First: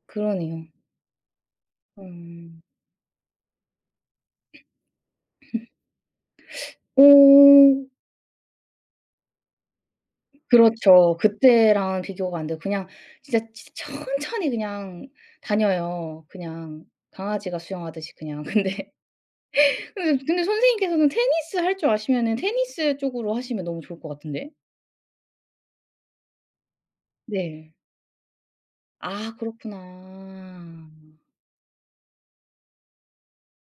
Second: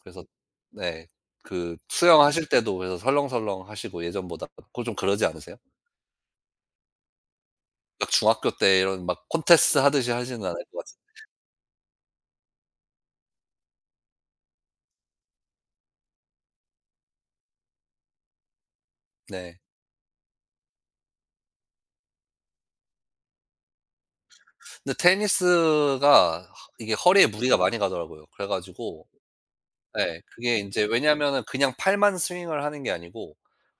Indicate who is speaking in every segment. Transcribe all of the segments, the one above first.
Speaker 1: 그래서
Speaker 2: 그러네요.
Speaker 1: 네 그 수영하실
Speaker 2: 음.
Speaker 1: 때도 그래서 설렁설렁하시고 예전보다 그 좀 그러지 않으세요?
Speaker 2: 음. 어.
Speaker 1: 막 중학교 때 이런 막 콘테스트 하듯이 하진 않을 것 같은데.
Speaker 2: 그렇죠. 그때랑 비교가 안 돼요. 그냥 진짜 지 천천히 그냥 다녀요 그냥 강아지가 수영하듯이 그냥. 근데
Speaker 1: 네.
Speaker 2: 근데 근데 선생님께서는 테니스 할 줄 아시면은 테니스 쪽으로 하시면 너무 좋을 것 같은데.
Speaker 1: 근데 테니스가 허 이게 허리에 무리가
Speaker 2: 네.
Speaker 1: 많이 가더라고요. 그래 가지고
Speaker 2: 아 그렇구나.
Speaker 1: 네 그게 인제 왜냐면은 그냥 팔만 스윙을 하는 게 아니고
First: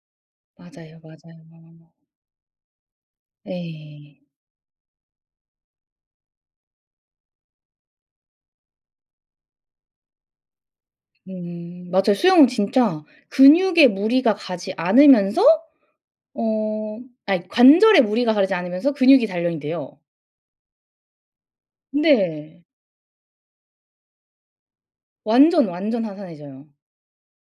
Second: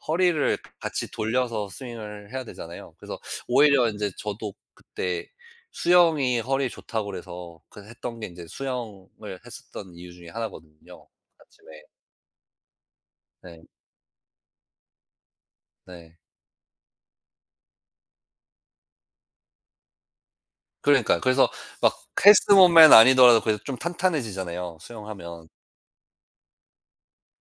Speaker 1: 허리를
Speaker 2: 맞아요,
Speaker 1: 같이 돌려서
Speaker 2: 맞아요.
Speaker 1: 스윙을 해야 되잖아요. 그래서 오히려 인제
Speaker 2: 네.
Speaker 1: 저도 그때 수영이 허리에 좋다 그래서 그 했던 게 이제 수영을 했었던 이유 중에 하나거든요 아침에.
Speaker 2: 음 맞아요. 수영은 진짜
Speaker 1: 네.
Speaker 2: 근육에 무리가 가지 않으면서
Speaker 1: 네.
Speaker 2: 어 아니 관절에 무리가 가지 않으면서 근육이 단련이 돼요.
Speaker 1: 그러니까요. 그래서 막 헬스
Speaker 2: 네.
Speaker 1: 몸매는 아니더라도 그래도 좀 탄탄해지잖아요 수영하면.
Speaker 2: 완전, 완전 탄탄해져요.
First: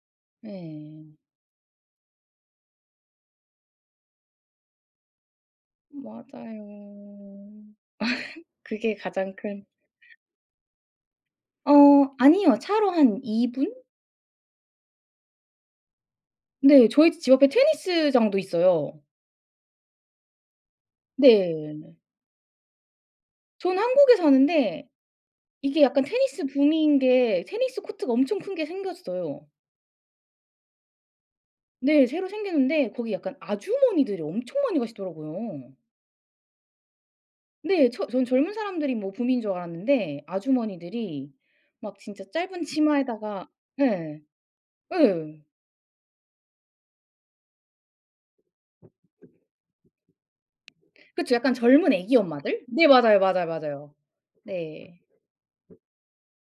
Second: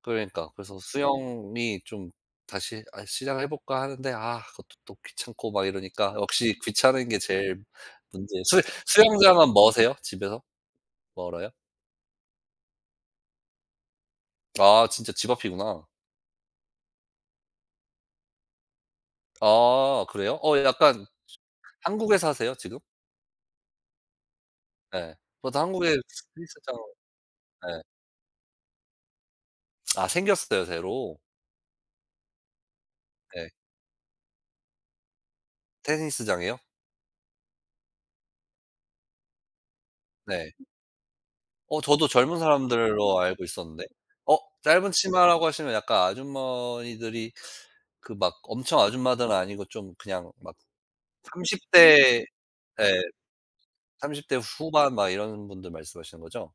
Speaker 1: 그러니까요. 그래서
Speaker 2: 네.
Speaker 1: 수영이 좀 다시 아 시작을 해볼까 하는데 아 그것도 또 귀찮고 막 이러니까 역시 귀찮은 게
Speaker 2: 맞아요
Speaker 1: 제일 문제에요 수
Speaker 2: 그게 가장
Speaker 1: 수영장은
Speaker 2: 큰
Speaker 1: 머세요 집에서? 멀어요?
Speaker 2: 어 아니요 차로 한 2 분?
Speaker 1: 아 진짜 집 앞이구나.
Speaker 2: 네 저희 지 집 앞에 테니스장도 있어요.
Speaker 1: 아 그래요. 어 약간
Speaker 2: 네.
Speaker 1: 한국에 사세요 지금?
Speaker 2: 전 한국에 사는데
Speaker 1: 네. 저도
Speaker 2: 이게
Speaker 1: 한국에
Speaker 2: 약간 테니스
Speaker 1: [unintelligible]
Speaker 2: 붐인 게 테니스
Speaker 1: 네.
Speaker 2: 코트가 엄청 큰 게 생겼어요.
Speaker 1: 아 생겼어요 새로.
Speaker 2: 네. 새로 생겼는데 거기 약간
Speaker 1: 네.
Speaker 2: 아주머니들이 엄청 많이 가시더라고요.
Speaker 1: 테니스장이요?
Speaker 2: 네. 저 저는 젊은 사람들이 뭐 붐인 줄 알았는데
Speaker 1: 네.
Speaker 2: 아주머니들이
Speaker 1: 어
Speaker 2: 막
Speaker 1: 저도
Speaker 2: 진짜
Speaker 1: 젊은
Speaker 2: 짧은
Speaker 1: 사람들로 알고
Speaker 2: 치마에다가
Speaker 1: 있었는데.
Speaker 2: 예
Speaker 1: 어 짧은
Speaker 2: 예.
Speaker 1: 치마라고 하시면 약간 아주머니들이 그 막 엄청 아줌마들은 아니고 좀 그냥 막
Speaker 2: 그쵸 약간
Speaker 1: 30
Speaker 2: 젊은 애기
Speaker 1: 대
Speaker 2: 엄마들? 네
Speaker 1: 예
Speaker 2: 맞아요, 맞아요, 맞아요.
Speaker 1: 30 대 후반
Speaker 2: 네.
Speaker 1: 막 이런 분들 말씀하시는 거죠?